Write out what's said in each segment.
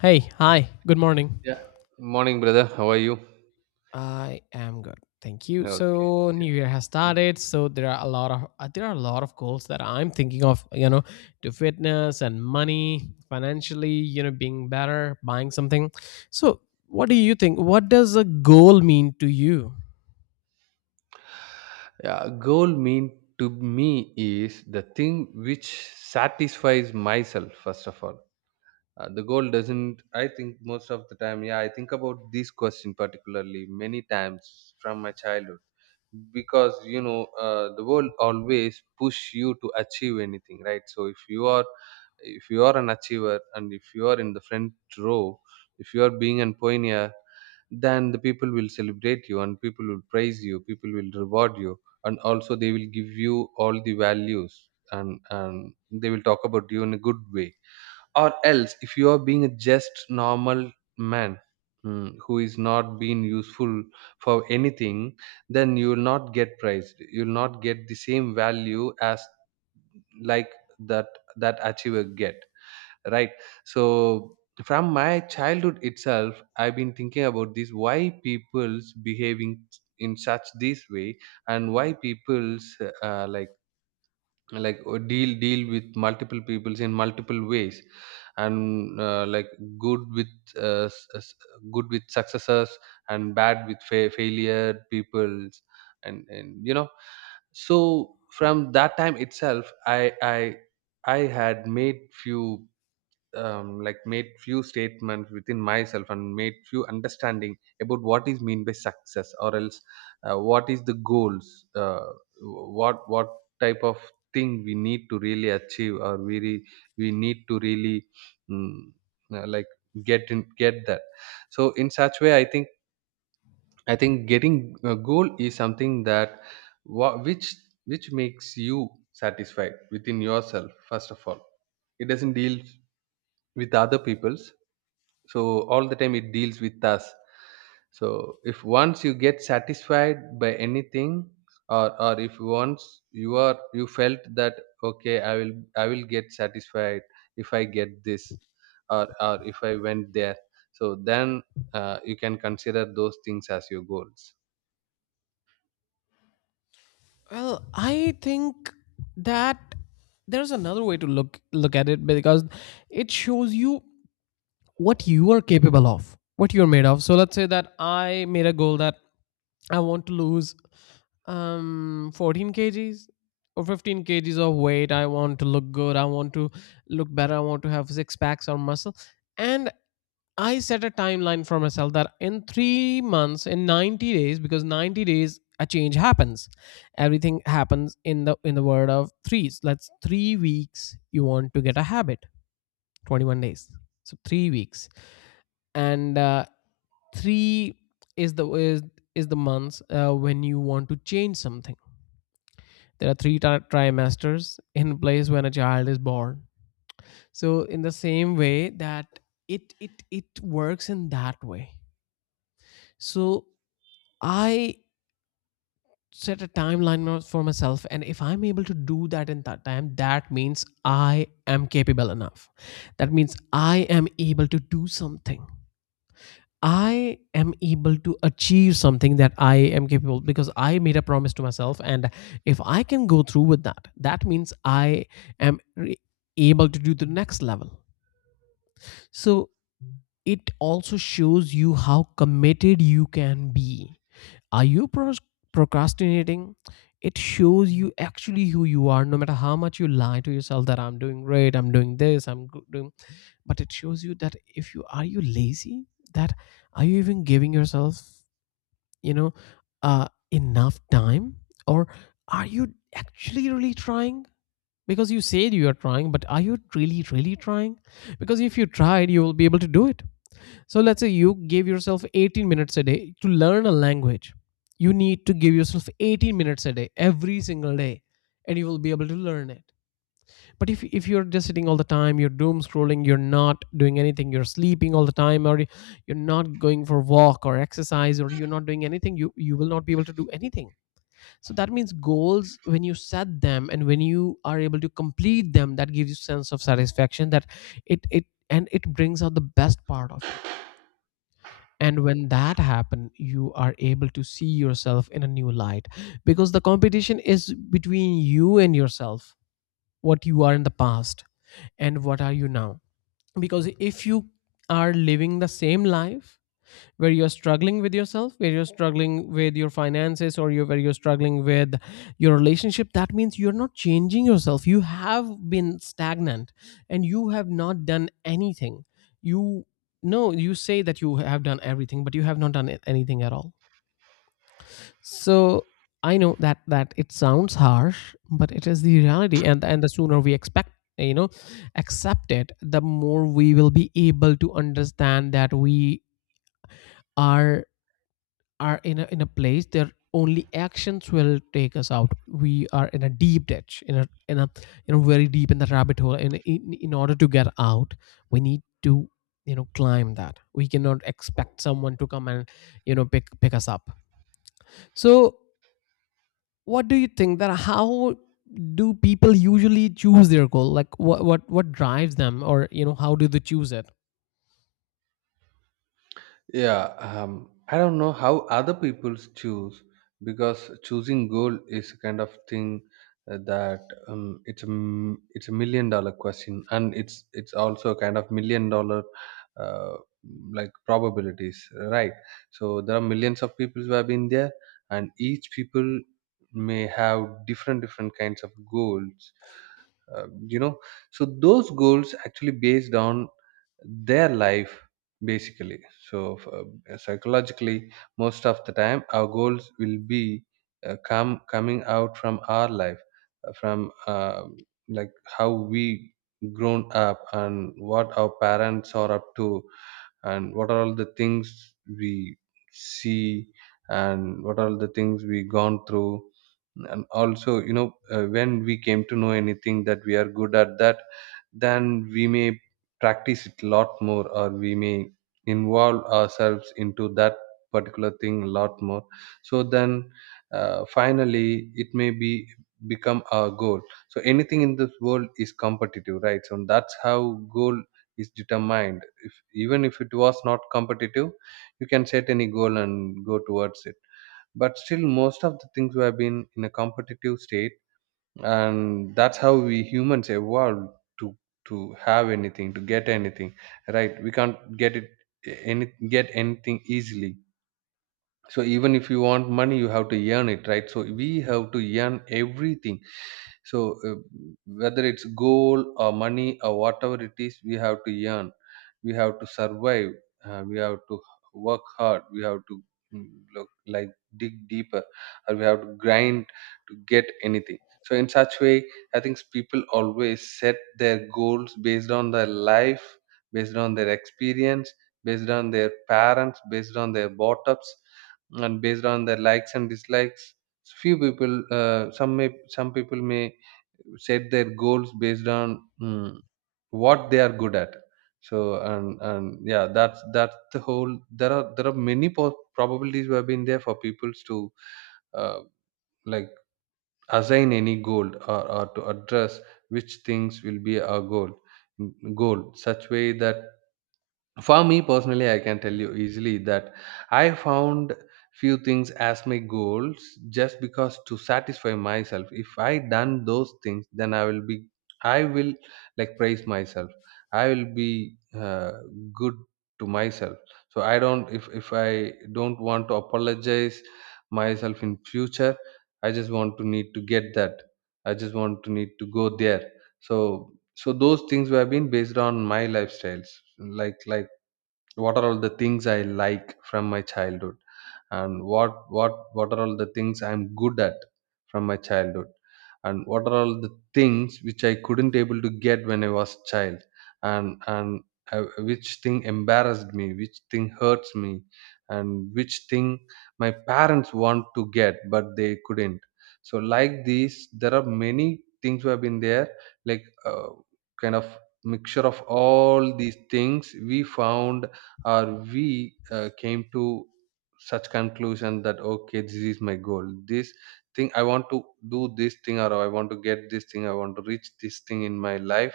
Hey, hi, good morning. Yeah. Morning, brother. How are you? I am good. Thank you. Okay. So Yeah. new year has started, so there are a lot of there are a lot of goals that I'm thinking of, to fitness and money, financially, being better, buying something. So, what do you think? What does a goal mean to you? Yeah, goal mean to me is the thing which satisfies myself, first of all. The goal doesn't, I think most of the time, yeah, I think about this question particularly many times from my childhood. Because you know, the world always push you to achieve anything, right? So if you are, if you are an achiever, and if you are in the front row, if you are being an pioneer, then the people will celebrate you, and people will praise you, people will reward you, and also they will give you all the values, and they will talk about you in a good way. Or else, if you are being a just normal man, who is not being useful for anything, then you will not get praised, you will not get the same value as, like, that, that achiever get, right? So from my childhood itself, I've been thinking about this, why people's behaving in such this way, and why people's, uh, like like deal with multiple peoples in multiple ways, and, like, good with, uh, s- s- good with successes, and bad with failure peoples. And you know, so from that time itself, I I had made few, like made few statements within myself, and made few understanding about what is mean by success, or else, what is the goals, what type of thing we need to really achieve, or we need to really, mm, like get in, get that. So in such way, I think, I think getting a goal is something that, wha- which which makes you satisfied within yourself, first of all. It doesn't deal with other people's. So all the time it deals with us. So if once you get satisfied by anything, or if once you are, you felt that okay, I will, I will get satisfied if I get this, or if I went there, so then, you can consider those things as your goals. Well, I think that there's another way to look at it because it shows you what you are capable of, what you're made of. So let's say that I made a goal that I want to lose 14 kg kgs or 15 kg kgs of weight. I want to look good. I want to look better. I want to have six packs or muscle. And I set a timeline for myself that in 3 months, in 90 days, because 90 days a change happens. Everything happens in the word of threes. Let's 3 weeks you want to get a habit. 21 days. So 3 weeks and three is the months when you want to change something. There are three trimesters in place when a child is born, so in the same way that it works in that way. So I set a timeline for myself, and if I'm able to do that in that time, that means I am capable enough, that means I am able to do something. I am able to achieve something that I am capable, because I made a promise to myself, and if I can go through with that, that means I am able to do the next level. So it also shows you how committed you can be. Are you procrastinating? It shows you actually who you are, no matter how much you lie to yourself that I'm doing great, I'm doing this, I'm doing. But it shows you that if you are you lazy, that are you even giving yourself, you know enough time, or are you actually really trying? Because you said you are trying, but are you really really trying? Because if you tried, you will be able to do it. So let's say you give yourself 18 minutes a day to learn a language. You need to give yourself 18 minutes a day every single day, and you will be able to learn it. But if you're just sitting all the time, you're doom scrolling, you're not doing anything, you're sleeping all the time, or you're not going for walk or exercise, or you're not doing anything, you will not be able to do anything. So that means goals, when you set them and when you are able to complete them, that gives you sense of satisfaction that it brings out the best part of you. And when that happen, you are able to see yourself in a new light, because the competition is between you and yourself, what you are in the past and what are you now. Because if you are living the same life where you're struggling with yourself, where you're struggling with your relationship, that means you're not changing yourself, you have been stagnant and you have not done anything. You, no, you say that you have done everything, but you have not done anything at all. So I know that it sounds harsh, but it is the reality, and the sooner we expect, you know accept it, the more we will be able to understand that we are are in a place that only actions will take us out. We are in a deep ditch, in a very deep in the rabbit hole. And in order to get out, we need to climb that. We cannot expect someone to come and pick us up. So what do you think that how do people usually choose their goal, like what drives them, or how do they choose it? Yeah, I don't know how other people choose, because choosing goal is a kind of thing, that, it's a it's $1 million question, and it's also a kind of $1 million, uh, like probabilities, right? So there are millions of people who have been there, and each people may have different kinds of goals. You know, so those goals actually based on their life, basically. So psychologically, most of the time our goals will be, come coming out from our life, from, like, how we grown up, and what our parents are up to, and what are all the things we see, and what are all the things we gone through. And also, you know, when we came to know anything that we are good at, that then we may practice it a lot more, or we may involve ourselves into that particular thing a lot more. So then, finally it may be become our goal. So anything in this world is competitive, right? So that's how goal is determined. If even if it was not competitive, you can set any goal and go towards it, but still most of the things we have been in a competitive state, and that's how we humans evolved to to have anything, to get anything, right? We can't get it, any, get anything easily. So even if you want money, you have to earn it, right? So we have to earn everything. So, uh, whether it's gold or money or whatever it is, we have to earn, we have to survive, we have to work hard, we have to, mm, look, like, dig deeper, or we have to grind to get anything. So in such way, I think people always set their goals based on their life, based on their experience, based on their parents, based on their bottoms, and based on their likes and dislikes. Few people, some people may set their goals based on, what they are good at. So, and yeah, that's the whole, there are, there are many probabilities who have been there for people to, uh, like, assign any goal, or to address which things will be our goal, goal, such way that for me personally, I can tell you easily that I found few things as my goals, just because to satisfy myself, if I done those things, then I will be, I will, like, praise myself, I will be, good to myself. So I don't, if I don't want to apologize myself in future, I just want to need to get that, I just want to need to go there. So, so those things were been based on my lifestyles, like, what are all the things I like from my childhood, and what are all the things I'm good at from my childhood, and what are all the things which I couldn't able to get when I was child, and which thing embarrassed me, which thing hurts me, and which thing my parents want to get but they couldn't. So, like these, there are many things who have been there, like, kind of mixture of all these things we found, or we, came to such conclusion that okay, this is my goal, this thing I want to do, this thing, or I want to get this thing, I want to reach this thing in my life,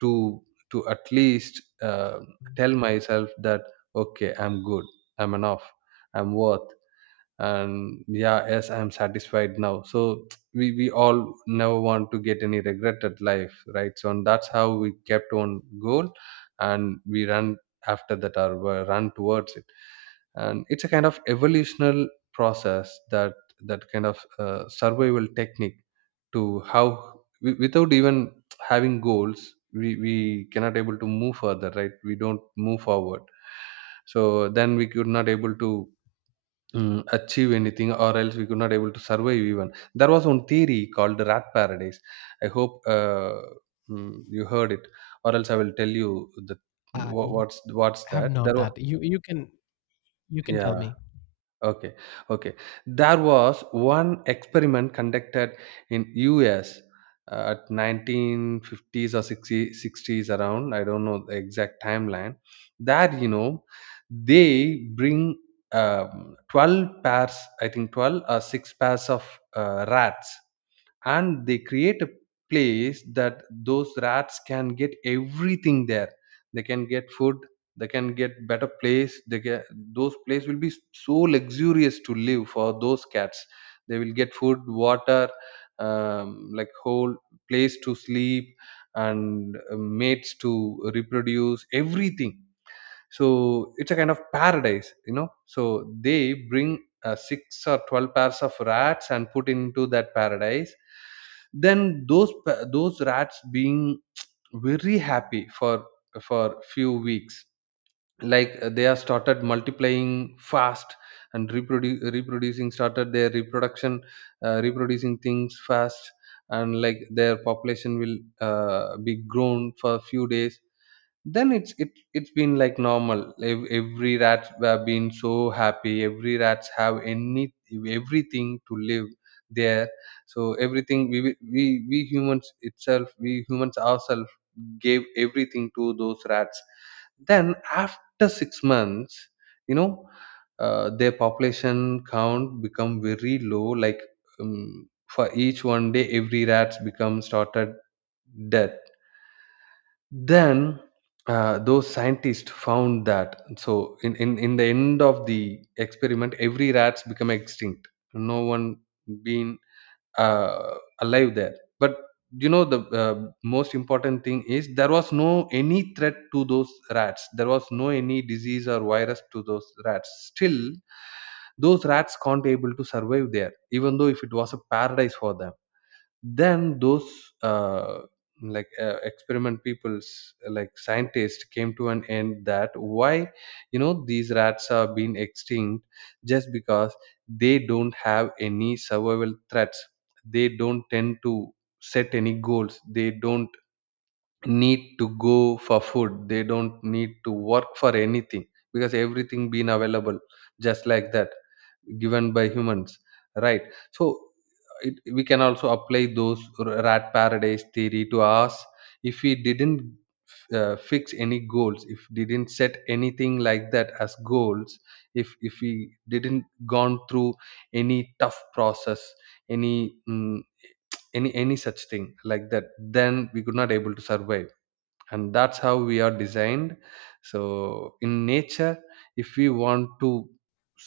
to to at least, tell myself that okay, I'm good, I'm enough, I'm worth, and yeah, yes, I'm satisfied now. So we all never want to get any regret at life, right? So, and that's how we kept on goal, and we ran after that, or run towards it. And it's a kind of evolutional process, that, that kind of, survival technique, to how, without even having goals, we cannot able to move further, right? We don't move forward. So then we could not able to, achieve anything, or else we could not able to survive. Even there was one theory called the rat paradise. I hope, you heard it, or else I will tell you the, I what's what's have that. not, There was, that you can, you can tell yeah. me. Okay, okay. There was one experiment conducted in US, at 1950s or 60, 60s around. I don't know the exact timeline. That you know, they bring, 12 or six pairs of rats. And they create a place that those rats can get everything there. They can get food, they can get better place, they get, those place will be so luxurious to live for those cats. They will get food, water, like, whole place to sleep, and mates to reproduce, everything. So it's a kind of paradise, you know. So they bring, six or 12 pairs of rats and put into that paradise. Then those rats being very happy for few weeks. Like, they are started multiplying fast, and reproducing, started their reproduction, reproducing things fast. And like, their population will, be grown for a few days. Then it's, it's been like normal. Every rats have been so happy, every rats have any, everything to live there. So everything we, we humans itself, we humans ourselves gave everything to those rats. Then after 6 months, you know, their population count become very low. Like, for each one day every rats become started dead. Then, those scientists found that, so in the end of the experiment, every rats become extinct. No one being, uh, alive there. But you know, the, most important thing is, there was no any threat to those rats, there was no any disease or virus to those rats, still those rats can't able to survive there, even though if it was a paradise for them. Then those, like, experiment people's, like scientists, came to an end that why you know these rats have been extinct. Just because they don't have any survival threats, they don't tend to set any goals, they don't need to go for food, they don't need to work for anything, because everything being available just like that, given by humans, right? So it, we can also apply those rat paradise theory to us. If we didn't, fix any goals, if didn't set anything like that as goals, if we didn't gone through any tough process, any, mm, any such thing like that, then we could not able to survive. And that's how we are designed. So in nature, if we want to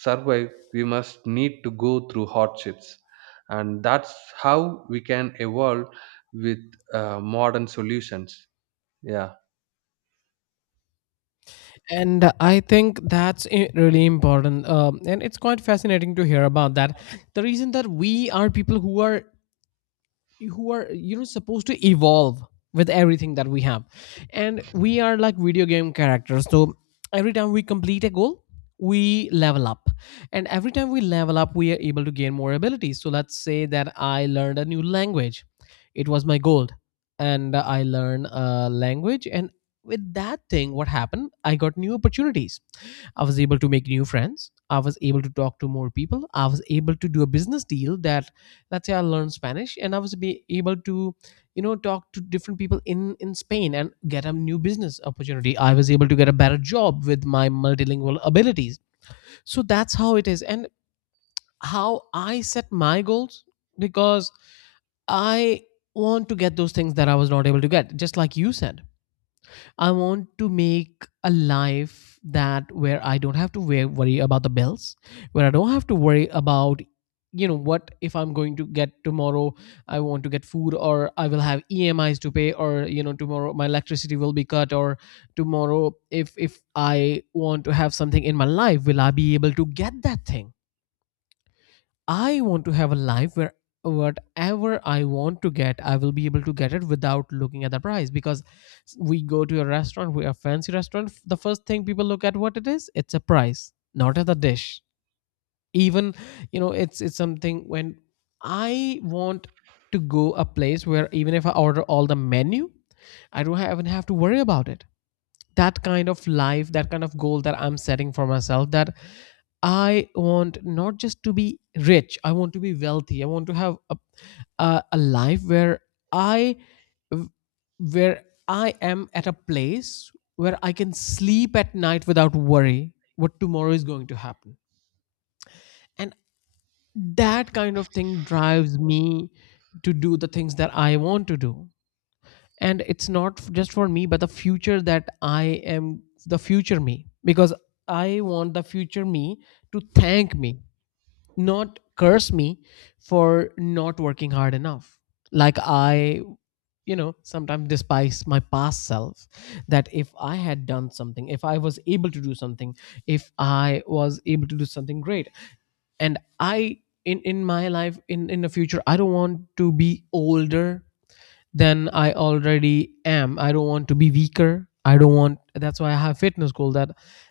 survive, we must need to go through hardships, and that's how we can evolve with modern solutions. Yeah. And I think that's really important, and it's quite fascinating to hear about that. The reason that we are people who are, who are supposed to evolve with everything that we have, and we are like video game characters. So every time we complete a goal, we level up, and every time we level up, we are able to gain more abilities. So let's say that I learned a new language, it was my goal, and I learned a language, and with that thing, what happened, I got new opportunities. I was able to make new friends. I was able to talk to more people. I was able to do a business deal that, let's say I learned Spanish, and I was be able to talk to different people in Spain and get a new business opportunity. I was able to get a better job with my multilingual abilities. So that's how it is, and how I set my goals, because I want to get those things that I was not able to get, just like you said. I want to make a life that, where I don't have to worry about the bills, where I don't have to worry about, what if I'm going to get tomorrow. I want to get food, or I will have emis to pay, or tomorrow my electricity will be cut, or tomorrow if I want to have something in my life, will I be able to get that thing? I want to have a life where whatever I want to get, I will be able to get it without looking at the price. Because we go to a restaurant, we a fancy restaurant. The first thing people look at what it is, it's a price, not at the dish. Even it's something when I want to go a place where even if I order all the menu, I don't even have to worry about it. That kind of life, that kind of goal that I'm setting for myself, that I want not just to be rich, I want to be wealthy, I want to have a life i where I am at a place where I can sleep at night without worry what tomorrow is going to happen. And that kind of thing drives me to do the things that I want to do, and it's not just for me, but the future that I am, the future me, because I want the future me to thank me, not curse me for not working hard enough. Like I, sometimes despise my past self, that if I had done something, if I was able to do something, if I was able to do something great. And I, in my life, in the future, I don't want to be older than I already am. I don't want to be weaker. I don't want, that's why I have fitness goal, that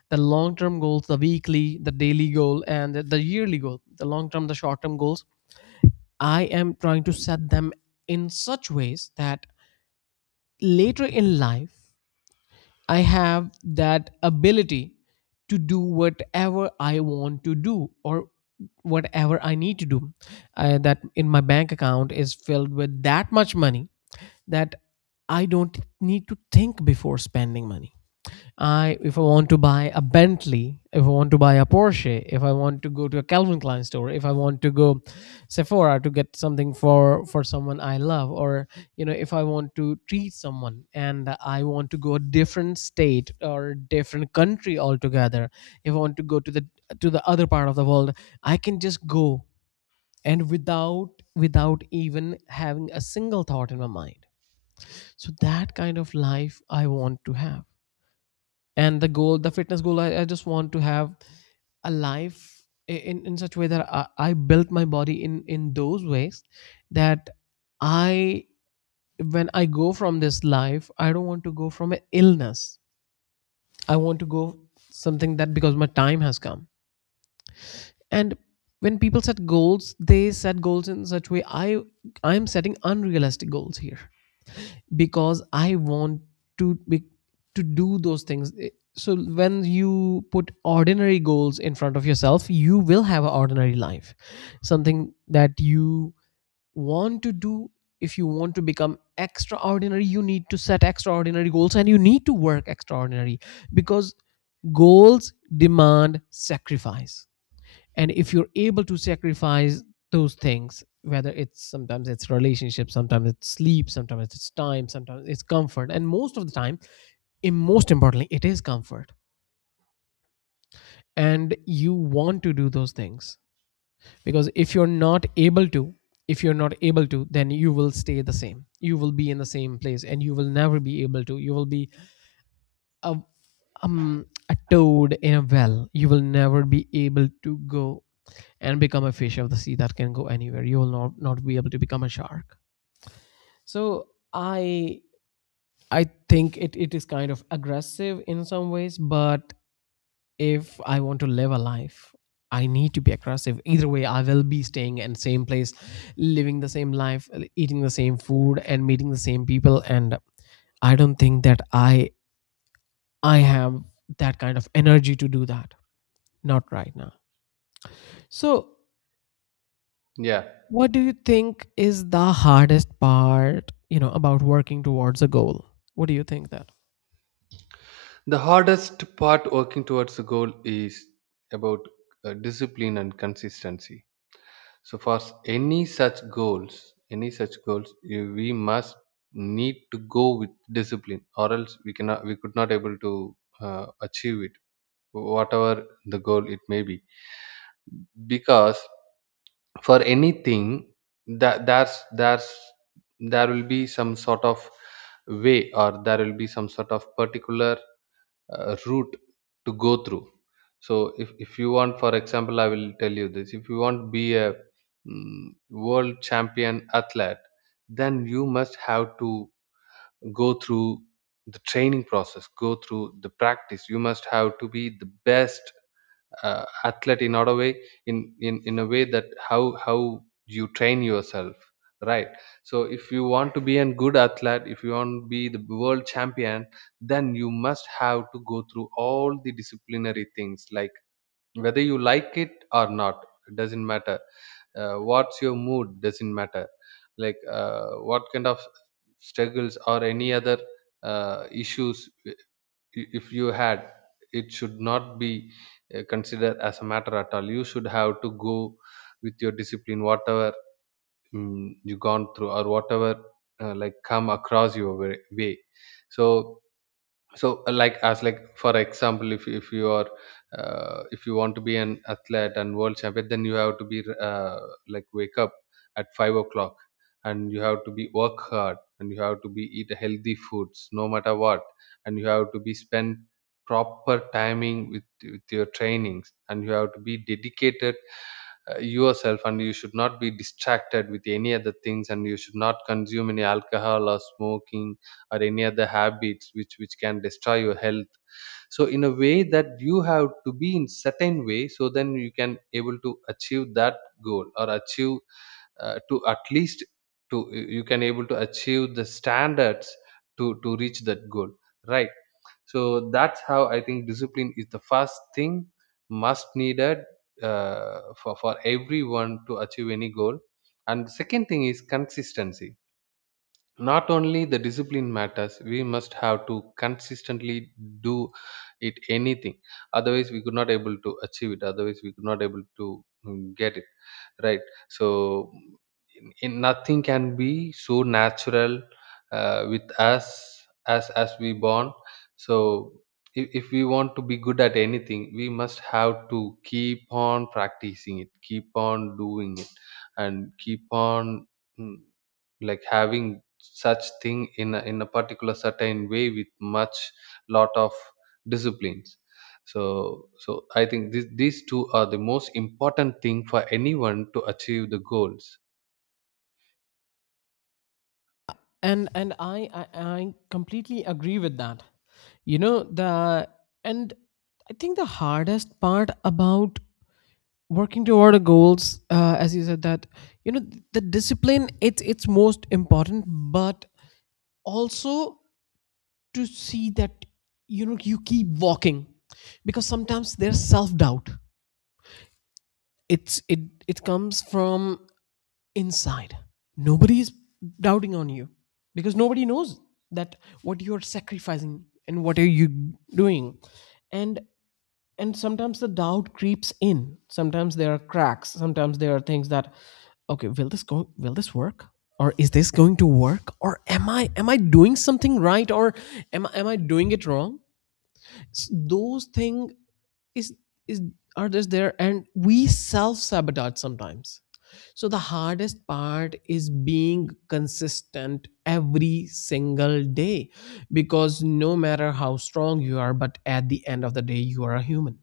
the long term goals, the weekly, the daily goal, and the yearly goal, the long term, the short term goals, I am trying to set them in such ways that later in life, I have that ability to do whatever I want to do or whatever I need to do. That in my bank account is filled with that much money, that I don't need to think before spending money. I if I want to buy a Bentley, if I want to buy a Porsche, if I want to go to a Calvin Klein store, if I want to go Sephora to get something for someone I love, or if I want to treat someone and I want to go a different state or different country altogether, if I want to go to the other part of the world, I can just go, and without even having a single thought in my mind. So that kind of life I want to have. And the goal, the fitness goal, I just want to have a life in such a way that I built my body in those ways, that I when I go from this life, I don't want to go from an illness, I want to go something that, because my time has come. And when people set goals, they set goals in such a way, I'm setting unrealistic goals here, because I want to be, to do those things. So when you put ordinary goals in front of yourself, you will have an ordinary life. Something that you want to do. If you want to become extraordinary, you need to set extraordinary goals and you need to work extraordinary because goals demand sacrifice. And if you're able to sacrifice those things, whether it's sometimes it's relationship, sometimes it's sleep, sometimes it's time, sometimes it's comfort, and most of the time, and most importantly it is comfort, and you want to do those things. Because if you're not able to, if you're not able to, then you will stay the same, you will be in the same place, and you will never be able to, you will be a, a toad in a well. You will never be able to go and become a fish of the sea that can go anywhere. You will not be able to become a shark. So i I think it is kind of aggressive in some ways, but if I want to live a life, I need to be aggressive. Either way, I will be staying in same place, living the same life, eating the same food, and meeting the same people. And I don't think that I have that kind of energy to do that, not right now. So Yeah, what do you think is the hardest part, about working towards a goal? What do you think that? the hardest part working towards a goal is about discipline and consistency. So for any such goals, we must need to go with discipline, or else we could not able to achieve it, whatever the goal it may be. Because for anything, that there's there will be some sort of way, or there will be some sort of particular route to go through. So if you want, for example, I will tell you this. If you want to be a world champion athlete, then you must have to go through the training process, go through the practice. You must have to be the best athlete in order way, in a way that how you train yourself, right? So if you want to be a good athlete, if you want to be the world champion, then you must have to go through all the disciplinary things, like whether you like it or not, it doesn't matter. What's your mood doesn't matter. Like what kind of struggles or any other issues if you had, it should not be considered as a matter at all. You should have to go with your discipline, whatever you gone through, or whatever like come across your way. So so like as like for example, if you are if you want to be an athlete and world champion, then you have to be like wake up at 5 o'clock, and you have to be work hard, and you have to be eat healthy foods no matter what, and you have to be spend proper timing with your trainings, and you have to be dedicated yourself, and you should not be distracted with any other things, and you should not consume any alcohol or smoking or any other habits which can destroy your health. So in a way that you have to be in certain way, so then you can able to achieve that goal, or achieve to at least to you can able to achieve the standards to reach that goal, right? So that's how I think discipline is the first thing must needed for everyone to achieve any goal. And the second thing is consistency. Not only the discipline matters, we must have to consistently do it anything, otherwise we could not able to achieve it, otherwise we could not able to get it, right? So in nothing can be so natural with us as we born. So if we want to be good at anything, we must have to keep on practicing it, keep on doing it, and keep on mm, like having such thing in in a particular certain way with much lot of disciplines. So so I think these two are the most important thing for anyone to achieve the goals. And I completely agree with that. You know, the and I think the hardest part about working toward a goals, as you said that, you know, the discipline, it's most important, but also to see that, you know, you keep walking. Because sometimes there's self doubt, it it comes from inside. Nobody is doubting on you, because nobody knows that what you're sacrificing and what are you doing. and and sometimes the doubt creeps in, sometimes there are cracks, sometimes there are things that, okay, will this go, will this work, or is this going to work, or am I doing something right, or am I doing it wrong? Those things is is are just there, and we self-sabotage sometimes. So the hardest part is being consistent every single day, because no matter how strong you are, but at the end of the day you are a human.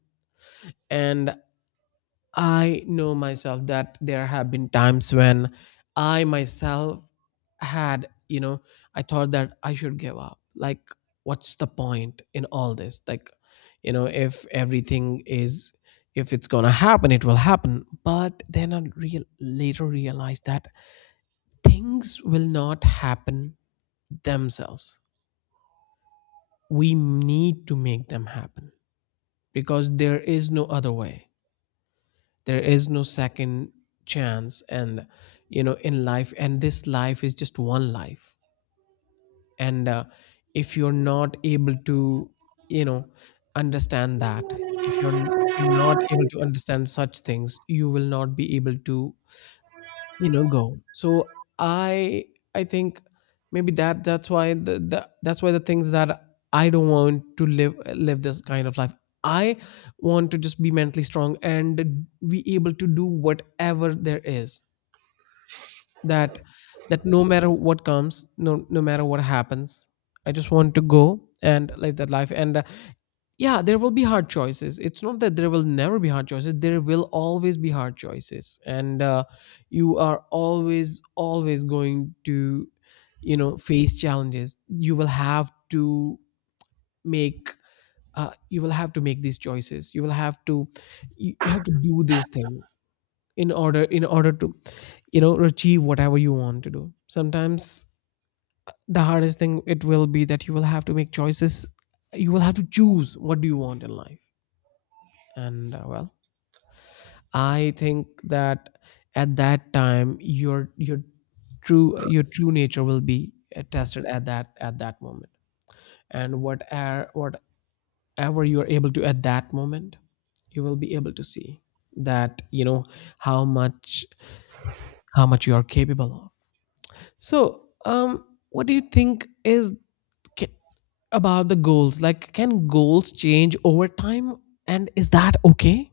And I know myself that there have been times when I myself had, you know, I thought that I should give up. Like, what's the point in all this? Like, you know, if everything is, if it's gonna happen, it will happen. But then I real later realized that things will not happen themselves. We need to make them happen, because there is no other way, there is no second chance. And you know, in life, and this life is just one life. And if you're not able to, you know, understand that, if you're not able to understand such things, you will not be able to, you know, go. So i I think maybe that's why the that's why the things that I don't want to live this kind of life. I want to just be mentally strong and be able to do whatever there is, that that no matter what comes, no matter what happens, I just want to go and live that life. And yeah, there will be hard choices. It's not that there will never be hard choices. There will always be hard choices. And you are always going to, you know, face challenges. You will have to make, you will have to make these choices. You will have to, you have to do this thing in order to, you know, achieve whatever you want to do. Sometimes the hardest thing it will be that you will have to make choices. You will have to choose what do you want in life. And well, I think that at that time, your true nature will be tested at that moment. And what are whatever you are able to at that moment, you will be able to see that, you know, how much, how much you are capable of. So what do you think is ca- about the goals, like, can goals change over time, and is that okay?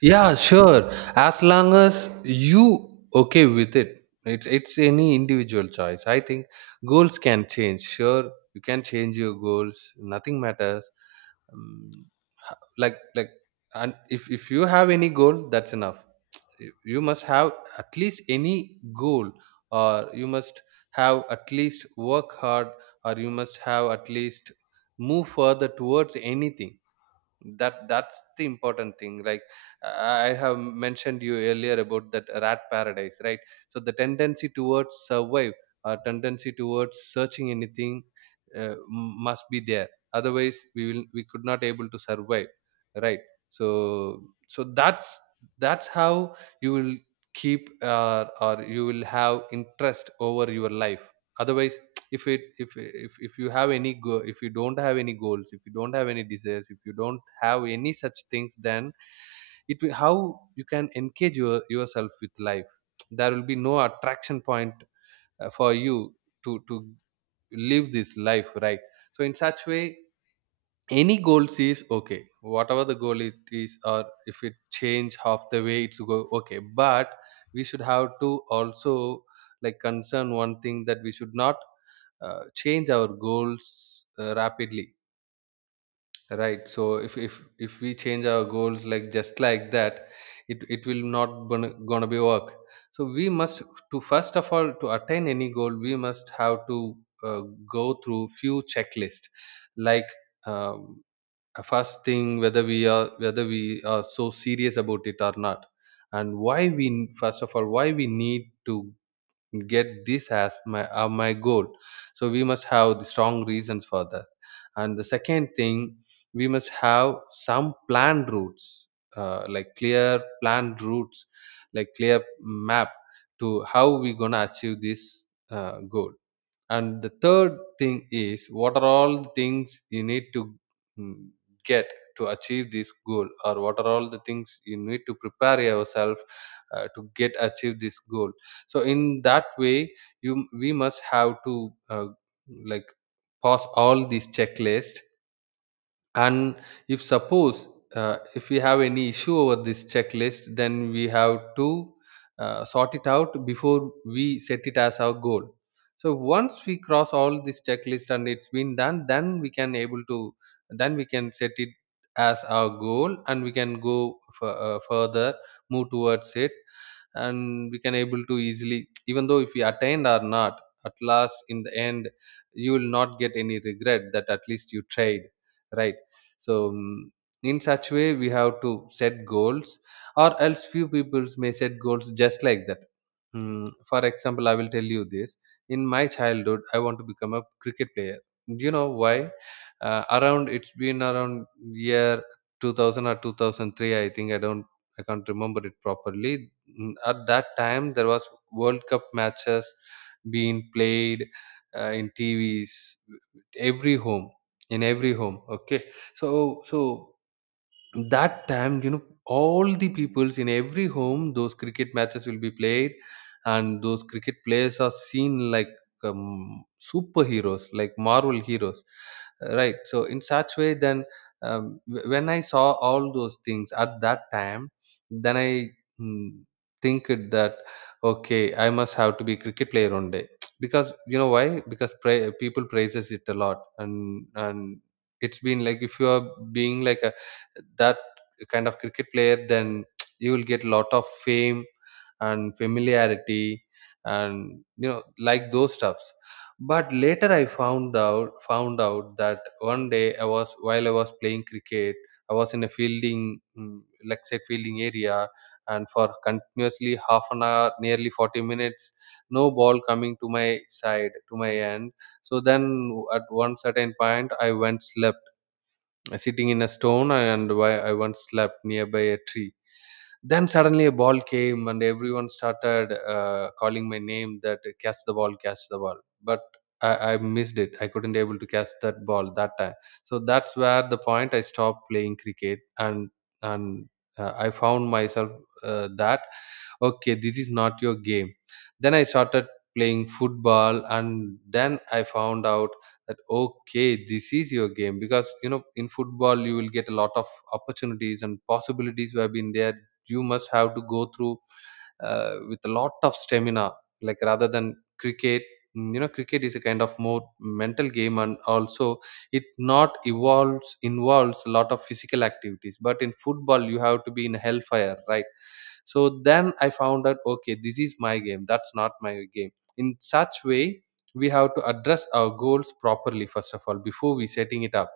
Yeah, sure. As long as you okay with it, it's any individual choice. I think goals can change. Sure, you can change your goals. Nothing matters. Um, like and if you have any goal, that's enough. You must have at least any goal, or you must have at least work hard, or you must have at least move further towards anything. That that's the important thing. Like I have mentioned you earlier about that rat paradise, right? So the tendency towards survive, or tendency towards searching anything must be there, otherwise we could not able to survive, right? So so that's how you will keep or you will have interest over your life. Otherwise, if you have any if you don't have any goals, if you don't have any desires, if you don't have any such things, then it will how you can engage yourself with life. There will be no attraction point for you to live this life, right? So in such way, any goals is okay, whatever the goal it is, or if it change half the way, it's go okay. But we should have to also like concern one thing, that we should not change our goals rapidly, right? So if we change our goals like just like that, it will not gonna be work. So we must to, first of all, to attain any goal, we must have to uh, go through few checklist, like um, first thing, whether we are so serious about it or not, and why we first of all why we need to get this as my my goal. So we must have the strong reasons for that. And the second thing, we must have some planned routes, like clear planned routes, like clear map to how we gonna achieve this goal. And the third thing is what are all the things you need to mm, get to achieve this goal, or what are all the things you need to prepare yourself to get achieve this goal. So in that way, you we must have to like pass all these checklist. And if suppose if we have any issue over this checklist, then we have to sort it out before we set it as our goal. So once we cross all this checklist and it's been done, then we can able to, then we can set it as our goal, and we can go further move towards it. And we can able to easily, even though if we attained or not, at last in the end, you will not get any regret that at least you tried, right? So in such way we have to set goals, or else few people may set goals just like that. Mm, for example, I will tell you this. In my childhood, I want to become a cricket player. Do you know why? Around, it's been around year 2000 or 2003, I think. I don't, I can't remember it properly. Mm, at that time, there was world cup matches being played in tvs every home, in every home, okay? So so that time, you know, all the peoples in every home, those cricket matches will be played, and those cricket players are seen like superheroes, like marvel heroes, right? So in such way, then when I saw all those things at that time, then I mm, think it that okay, I must have to be cricket player one day. Because you know why? Because people praises it a lot, and it's been like, if you are being like that kind of cricket player, then you will get a lot of fame and familiarity and, you know, like those stuffs. But later I found out that one day I was, while I was playing cricket, I was in a fielding, like say, fielding area, and for continuously half an hour, nearly 40 minutes, no ball coming to my side, to my end. So then at one certain point, I went slept, sitting in a stone, and why I once slept nearby a tree. Then suddenly a ball came, and everyone started calling my name that, catch the ball, catch the ball. But I missed it. I couldn't able to catch that ball that time. So that's where the point I stopped playing cricket, and I found myself that okay, this is not your game. Then I started playing football, and then I found out that okay, this is your game, because you know, in football you will get a lot of opportunities and possibilities who have been there. You must have to go through with a lot of stamina, like rather than cricket. Mm, you know, cricket is a kind of more mental game, and also it not evolves involves a lot of physical activities, but in football you have to be in hellfire, right? So then I found out, okay this is my game, that's not my game. In such way, we have to address our goals properly first of all before we setting it up.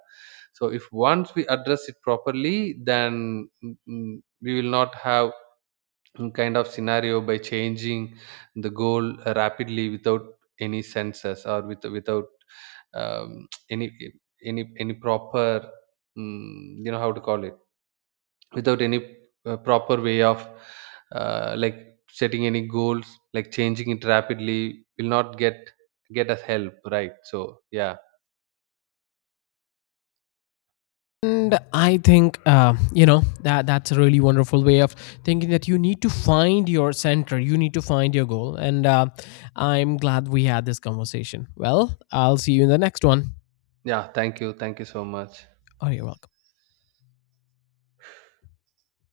So if once we address it properly, then we will not have some kind of scenario by changing the goal rapidly without any senses, or without um, any any proper, mm, you know how to call it, without any proper way of like setting any goals, like changing it rapidly, will not get us help, right? So yeah. And I think, you know, that that's a really wonderful way of thinking, that you need to find your center, you need to find your goal. And I'm glad we had this conversation. Well, I'll see you in the next one. Yeah, thank you, thank you so much. Oh, you're welcome.